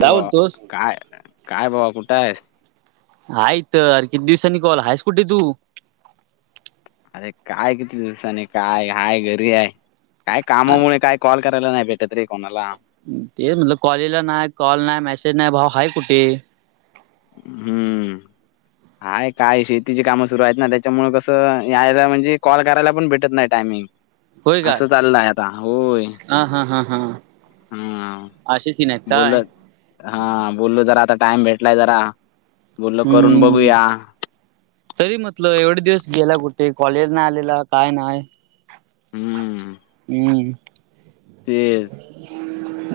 ते काय बाबा बोलतोस? काय काय बाबा कुठं आहे आहे तरर किती दिवसांनी कॉल आहेाय स्कुटी तू अरे काय किती दिवसानी काय हाय घरी आहेय काय कामामुळे काय कॉल करायला नाही भेटतरी कोणाला ते म्हटलं कॉलला नाही कॉल नाही मेसेज नाही भाऊ ह कुठे हम्म हय काय शेतीची कामं सुरू आहेत ना. त्याच्यामुळे कसं, यायला म्हणजे कॉल करायला पण भेटत नाही टायमिंग. होय काय असं चाललंय आता होय हा हा हा हा हम्म असे सीन आहेत काय बोलत हा बोललू जरा आता टाइम भेटलाय जरा बोललो करून हम्म बघूया तरी म्हटलं एवढे दिवस गेला कुठे कॉलेज नाही आलेला काय नाही हम्म तेज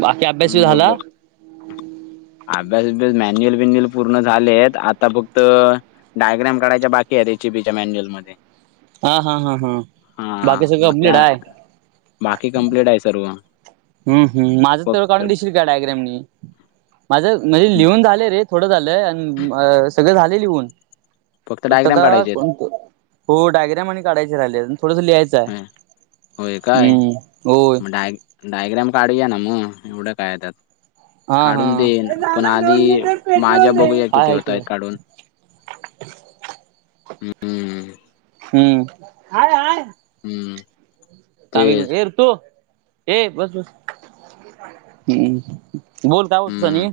बाकी अभ्यास बी हम्म झाला बोललो अभ्यास अभ्यास मॅन्युअल बेन्युल पूर्ण झालेत आता फक्त डायग्राम काढायच्या बाकी आहे रेसिपीच्या मॅन्युअल मध्ये हा हा हा हा. हा बाकी सगळं मग कंप्लीट त्या आहे बाकी कम्प्लीट आहे सर्व हम्म हम माझं तें फक्त काढून दिशील काय डायग्राम म माझं म्हणजे लिहून झाले रे थोडं झालंय आणि सगळं झाले लिहून फक्त एक डायग्राम काढायचे आहेत कोणत हो डायग्र्याम आणि काढायचे राहिले थोडंस लियचं हं, होय आहे काय हम्म होय मग डाय डायग्राम काढूया ना मग एवढं काय त्या हा हा दादा दोन लिटर माझ्या पेट्रोल दे बघूया किती ह होत त आहेत काढून हम्म हम्मयय हम्म तेच र तो ए बस बस हम् बोल काय हो हम्म तसानी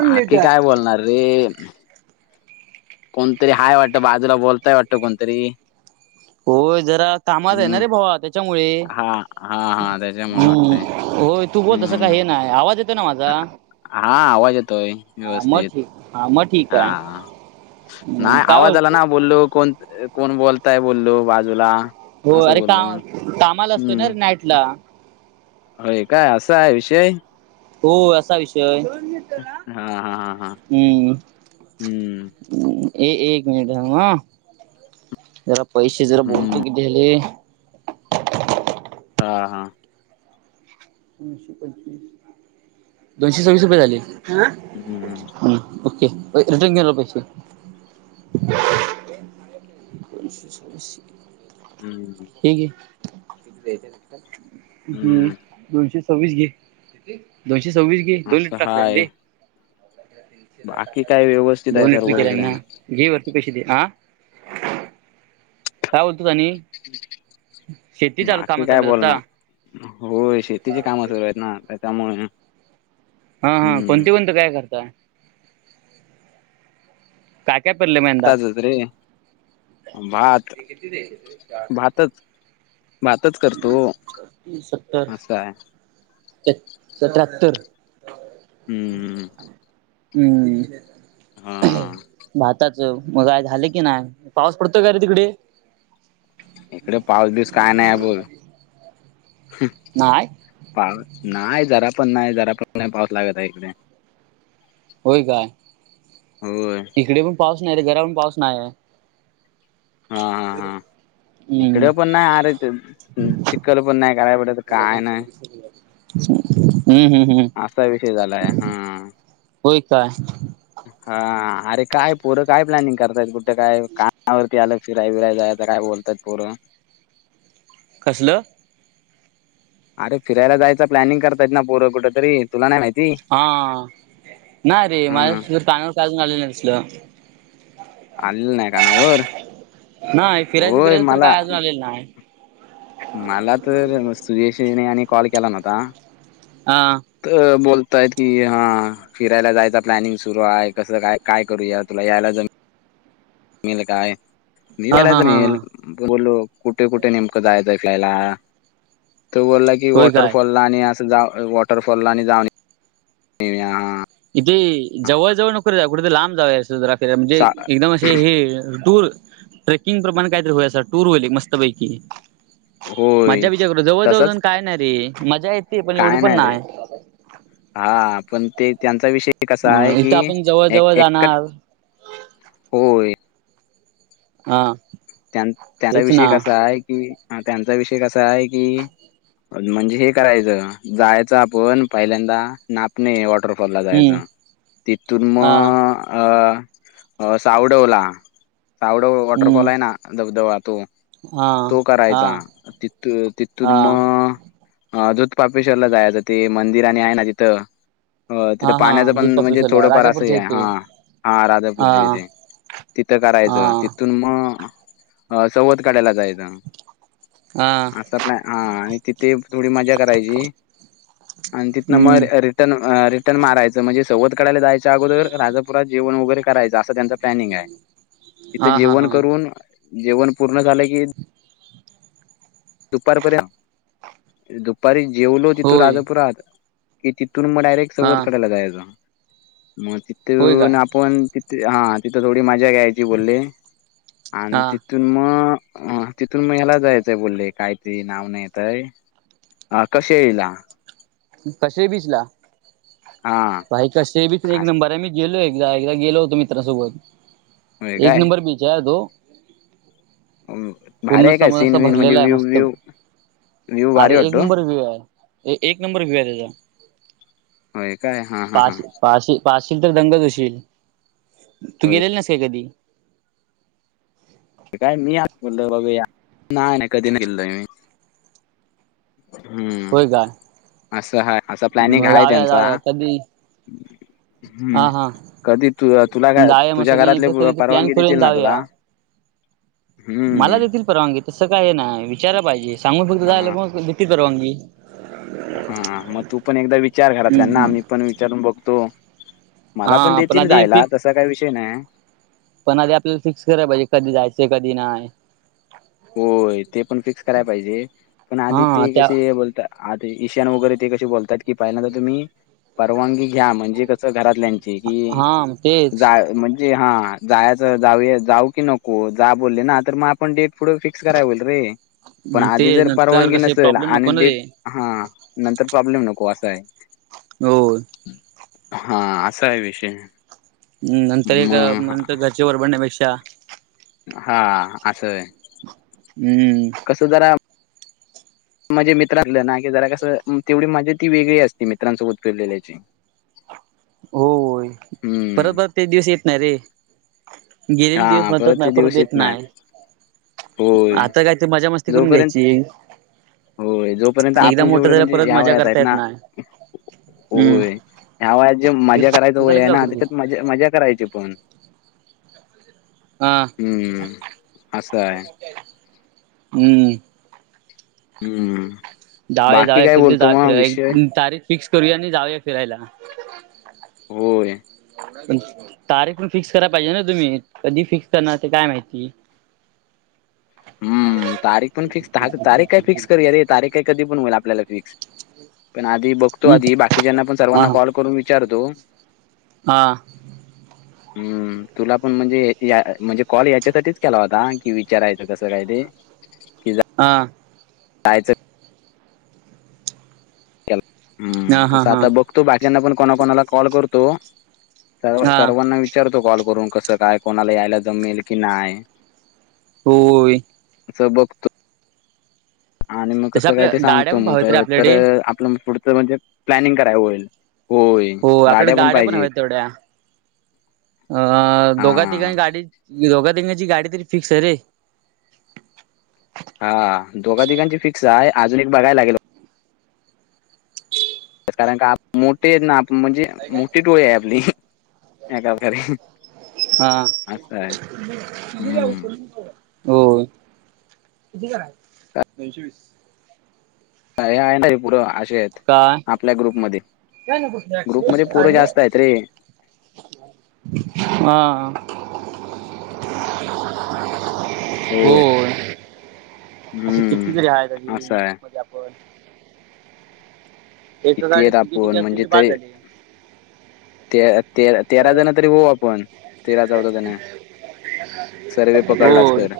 बाकी काय बोलणार रे कोणतरी हय वाटतं बाजूला बोलताय वाटतं कोणतरी होय जरा कामाात आहे ना हम्म रे भावा त्याच्यामुळे हा हा हा त्याच्यामुळे हम्म वाटतय होय तू बोल तसं हम्म काही हे नाही आवाज येत हा आवाज येतोय हा मग व्यवस्थित ठीक हा मग ठीक हा आहे. हम्म नाही काय आवाज आला बोलतो ना बोललू कोण कोण बोलताय बोललू बाजूला हो असं अरे बोललो काम कामाला असतोय ना हम्म ररे नाईट ला होय काय असा आहे विषय हो असा विषय हा हा हा हा हम्म हम्म एक एक मनिट झा ह जरा पैसे जरा हम्म बोलतो किती झाले हा हा दोनशे पंचवीस दोनशे सव्वीस रुपये झाले हम्म हा ओके रिटर्न के्याला पहिक्षा परश स हम् ह ह. हे घे हम्म दोनशे सव्वीस घे. दोनशे सव्वीस गे दोन लिटर असं टाकले हाय ते बाकी काय व्यवस्थित आहे सर्व इकड. घी वर्तीपेशीित ह. काय बोलतो कानी शेती चालू काम बाकी काय चालूत बोलणार आता होय शेतीची कामं सुरू आहेत ना त्याच्यामुळे हा हा हम्म कोणती कोणत काय करताय. कायक्या पल्ले म एदा रे. भात भातच. भातच करतो असं आहे. एक स त्र्याहत्तर हम्म. हम्म हा भातात. मग काय झाले की नाही पाऊस पडतोय का रे तिकडे इकडे पाऊस दिवस काय नाही बोल. नाही पाऊस नाही जरा पण नाही जरा पण नाही पाऊस लागत आहे इकडे. होय काय? हो. इकडे पण पाऊस नाही तर घरा पण पाऊस नाही. ह. इकडेे पना आर चकल पनाय खराई पडत कायन ह. हम् हम हम. असा विषय झालाय हा. होय काय? हा अरे काय परं काय प्लॅनिंग करताय बुठं काय कामावरती आलग फिराय फिराय जायच काय बोलत. तत्पूर्व कसलं? अरे फिरायला जायचं प्लॅनिंग करतात ना पोर कुठेतरी तुला नाही माहित. हा नाही रे हा. माझ्या पानावर कालून आलेलं असल. आलेलं नाही कानावर नाही फिरायचे होय फिरायचे तर मला काय अजून आलेले नाही. मला तर सुयेशने यांनी कॉल केला नव्हता. हा. अ बोलतायत की हा. फिरायला जायचा प्लॅनिंग सुरू आहे कसं काय काय करूया तुला यायला. मेल हा कायवला हा हा हा बोलू कुठे कुठे नेमकं जाय दखलायला तो बोलला. कि होय काय वॉटरफॉल ला आणि अस जा वॉटरफॉल ला जाऊन इथे जवळ जवळ नोक जा कुठेेतरी लांब जा अस जरा फेरा म्हणजे सा एकदम हे टूर ट्रेकिंग प्रमाण काहीतरी होया टूर होईल मस्त पैकी होय मजा विचार करू जवळजवळ जाऊ तसच काय नाही रे मजा येते पण एवढी काय पण रे नाही. हा पण ते त्यांचा विषय कसा म आहे की इथं आपण जवळ एक जवळ एक जाणार हो. हा. त्यां त्यांचा तेच विषय ना कसा आहे की त्यांचा विषय कसा आहे की म्हणजे हे करायचं जायचं आपण पहिल्यांदा ना. णे वॉटरफॉल ला हम्म जायचं तिथून हा मग अ अ सावडवला सावडव हम्म वॉटरफॉल आहे ना ज जव तो हा तो हा करायचा तिथ तिथून हा मग ह जुधपापेश्वरला जायचं ते मंदिर आणि आहे ना तिथं तिथं हा हा पाण्याचं दूध पण म्हणजे पापेश्वरला थोडंफार असंही राजापूरच्या आहे इथे हा हा राधापूरच्या इथे तिथं हा करायचं तिथून मग चवध काढायला जायचं हा असा हा आणि तिथे थोडी मजा करायची आणि तिथनं म हम्म रि रिटर्न मारायं म्हणजे सवत कडयला जायच्यागोदर राजापुात जेवण वगैरे करायचं असं त्यांच प्लॅनिंग आहे तिथे हा हा हा जेवण करून जेवण पूर्ण झालं की दुपारपर्यंत दुपारी जेवलो तिथू होय राजापुरात कि तिथून मग डायरेक्ट हा चवत कढायला जायच मग होय काय तिथून आपण हा तिथं थोडी मजा घ्यायची बोलली आणि हा ति तिथून मग तिथून म ह्याला जायचंय बोलले काहीतरी नाव नाही येतय अ कसे येईला कसे बिचला हा बाई कसे बीच एक नंबर आहे मी गेलो एकदा एकदा गेलो होतो होय मित्रांासोबत एक काय नंबर बीच जयडो भारी पूर्ण आहे काय समज सीन असा विन म्हणजे भरलेला आहे व्ह्यू मस्त व्यू व्ह्यू भारी अरे एक वाटतो नंबर आहे एक नंबर भिया त्याचा होय काय हा हा हा पाशी पाश पाशील तर दंगच होशील तू होय गेलेल नस काय कधी काय मी बोलल बाबा नाही नाही कधी नाही गेलोय मी हम्म होय का असं ह असं प्लॅनिंग मग हाय जाऊया त्यांचा जाऊया कधी हम्म हा हा कधी तु तुला जाऊया मग तुझ्या सगळे घरातले एकदा कधी प्लॅन परवानगी करून देतील ना जाऊया तुला हम्म मला देतील परवानगी तसं काय ना विचारा पाहिजे सांगून फक्त झालं हा मग देतील परवानगी हा मग तू पण एकदा विचार घरातल्याना हम्म मी पण विचारून बघतो मला पण हा देतील आधी जायला फिक्स तसा काही विषय नाही पण आधी आपल्याला फिक्स कराय पाहिजे कधी जायचें कधी नाही होय ते पण फिक्स करायला पाहिजे पण आधी हा ते त्या कसे बोलतात आता ईशान वगैरे ते कसे बोलतात की पहिलं तर तुम्ही परवानगी घ्या म्हणजे कसं घरातल्या की हा तेच जा म्हणजे हा जायच जाऊ जाऊ की नको जा बोलले ना तर मग आपण डेट पुढे फिक् फिक्स करा होईल रे पण आधी तेच जर नंतर परवानगी कसे नसेल प्रॉब्लेम आणि नको ना डेट रे हा नंतर प्रॉब्लेम नको असा आहे हो हा असा आहे विषय हम् नंतर एक मग म्हर घरच्या वरबडण्यापेक्षा हा असं आहे हम्म कधरा म्हणजे मित्रांलं ना की जरा कसं तेवढी माझी ती वेगळी असती मित्रांसोबत फिरलेल्याची हो परत हम्म परत ते दिवस येत नाही रे गेले हा दिवस मत ते परत दिवस येत देत नाहीत नाही होय आता काय तर मजा मस्ती करून जोपर्यंत घ्यायची होय जोपर्यंत एकदा आपण मोठं जेवढे झालं म्हणजे परत या मजा वयात हायत करता येत ना नाही हम्म होय. ह्या वयात जे मजा करायचं तुझाला वय केला ना होत त्याच्यात मज मजा करायची पण. हा हम्म असं आहे हम्म. हम्म. जाऊ बाकी जाऊया काय कध बोलतो जा मग विषय फि तारीख फिक्स करूया आणि जाऊया फिरायला. होय. पण तारीख पण फिक्स कराला पाहिजे ना तुम्ही कधी फिक्स करणार ते काय माहिती? हम्म तारीख पण फिक्स ताख तारीख काय फिक्स करूया रे. तारीख काय कधी पण होईल आपल्याला फिक्स पण आधी बघ बघतो हम् आधी बाकीच्याना पण हा सर्वांना कॉल करून विचारतो. हा. हम्. हम् तुला पण म्हणजे या म्हणजे कॉल याच्यासाठीच केला होता कि विचारायचं कसं काय ते? हा कायच? हम्म हा हा तस हा आता बघतो बाकीना पण कोणाकणाला कॉल करतो. सर् हा सर्वांना विचारतो कॉल करून कसं काय कोणाला यायला जमेल कि नाय? होय. च बघतो. आणि मग तसं कसं काय आपल्या ते गाड्या सांगतो पण मग हव्यात रे तर आपल्याकडे आपलं पुढच म्हणजे प्लॅनिंग कराय होईल होय. हो आपल्या गाड्या पण हव्या तेवढ्या अ हा दोघ तिकाणी गाडी दोघा देंगची गाडी तरी फिक्स आहे रे. हा दोघा तिघांची फिक्स आहे अजून एक बघाला लागेल. कारण का मोठे हेत ना म्हणजे मोठी टोळी आहे आपली या प्रकारे हा असं आहे हम्म [unintelligible] हो कितीला दोनशे वीस. [unintelligible] चेत काय -आपल्या ग्रुप मध्ये ग्रुप मध्ये पोर जास्त आहेत रे. हा आ. [inaudible] होय. असे हम्म कितीतरी आहे आधी असं आहे ग्रुप मध्ये एका किती गाडीत आहेत तिके आपण तिगे असली म्हणजे तरी बास झाले. ते ते तेरा जण तरी होऊ आपण. तेरा चौदा जन सर्वे पकडलास होय तर.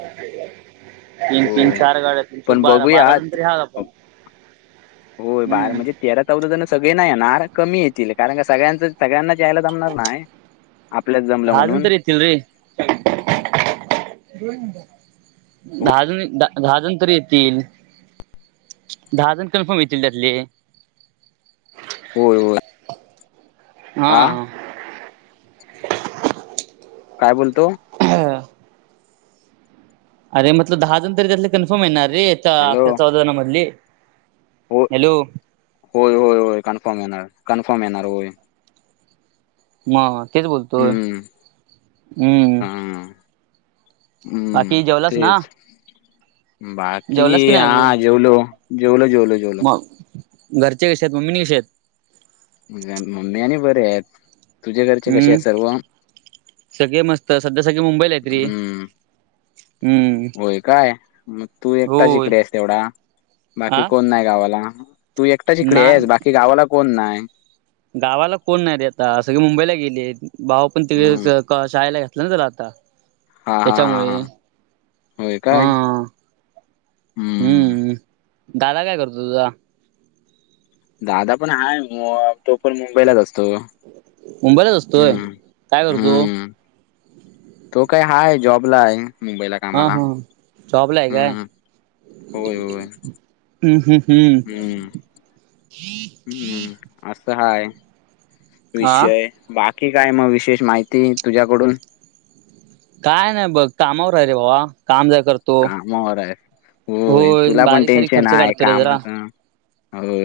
तीन तीन होय चार गाड्या तीन चोक पण बारा बघूया बारा जण तरी हाय आपण होय बाहेर हम्म म्हणजे तेरा चौदा जण सगळे नाही येणार कमी येतील कारण का सगळ्यांच सगळ्यांनाच यायला जमणार न्हाय. आपल्यात जमलं म्हणून. [unintelligible] [inaudible] [unintelligible] दहा जण द दहा जण तरी येतील. दहा जण कन्फर्म येतील त्यातले. होय होय. हा. काय बोलतो? [unintelligible] अरे मटल दहा जण तरी त्यातले कन्फर्म येणार रे हॅलो अक्या चौदा जणा मधली. हो हॅलो. होय होय होय कन्फर्म येणार कन्फर्म येणार होय म तेच बोलतोय हम्म हम्म हा हम्म बाकी जेवलास ना तेच बाकी जेवलास की नाही अजून हा जेवलो जेवलो जेवलो जेवलो. घरच्या कष आहेत मम्मीनी कशी आहेत. म्हणजे मम्मी आणि बरे आहेत. तुझे घरचे कसे हम्म आहेत सर्व सगळे मस्त सध्या सगळे मुंबईला आहेत रे हम्म हम्म होय काय मग तू एकटाच होय इकडे आहे तेवढा बाकी आ कोण नाही गावाला तू एकटा श इिकडे आहेस नाही बाकी गावाला कोण नाही. गावाला कोण नाही रे आता सगळे मुंबईला गेले भाऊ पण त हम्म शाळेला. लजलाता. हा हा हा त्याच्यामुळे हा होय हा काय हम्म हम्मम. दादा काय करतो तुझा दादा पण हाय तो पण मुंबईलाच असतो. मुंबईलाच असतोय हम्म काय करतो. हम्म तो काय हाय जॉबला आहे. मुंबईला हा कामाला हा जॉबला आहे काय हम् होय होय. हम्म हम् हम्म हम्म हम्म असं हाय हा विषय बाकी काय मग विशेष माहिती तुझ्याकडून काय नाही बघ कामावर आहे रे बाबा काम जाय करतो. त कामावर आहे हो होय तुला पण बारीक सारीक टेन्शन खर्च आहे काढतो रे जरा कामाचं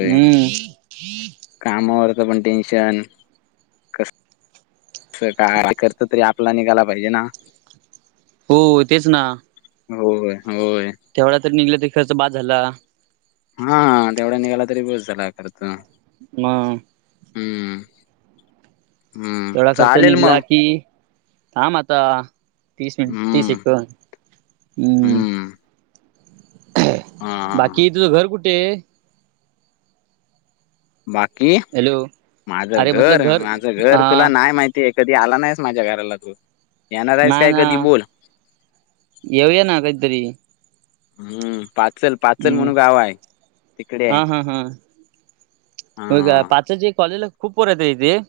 हम्म कामावरच पण टेन्शन अस काय करत तरी आपला निघायला पाहिजे ना हो तेच ना होय होय. तेवढा तररी निघलं तरी खर्च बाद झाला. हा हा तेवढा निघाला तरी बस झाला खर तर ह हम्म हम्म तेवढा खर्च चालेल निघला मग की ह मता तीस मिट हम्म तीसिक हम्म. हम्म हा हा. बाकी तुझं घर कुठे आहे. बाकी हॅलो माझं अरे म्हटलं घर माझं घर हा तुला नाही माहिती ते कधी आला नाहीस माझ्या घराला तू येणार आहेस नाही काय ना कधी बोल येऊया ना काहीतरी हम्म पाचल पाचल हम्म. म्हणून गाव आहे तिकडे आहे. हो का हा पाच ज कॉलेजला खूप पयत आहे तेे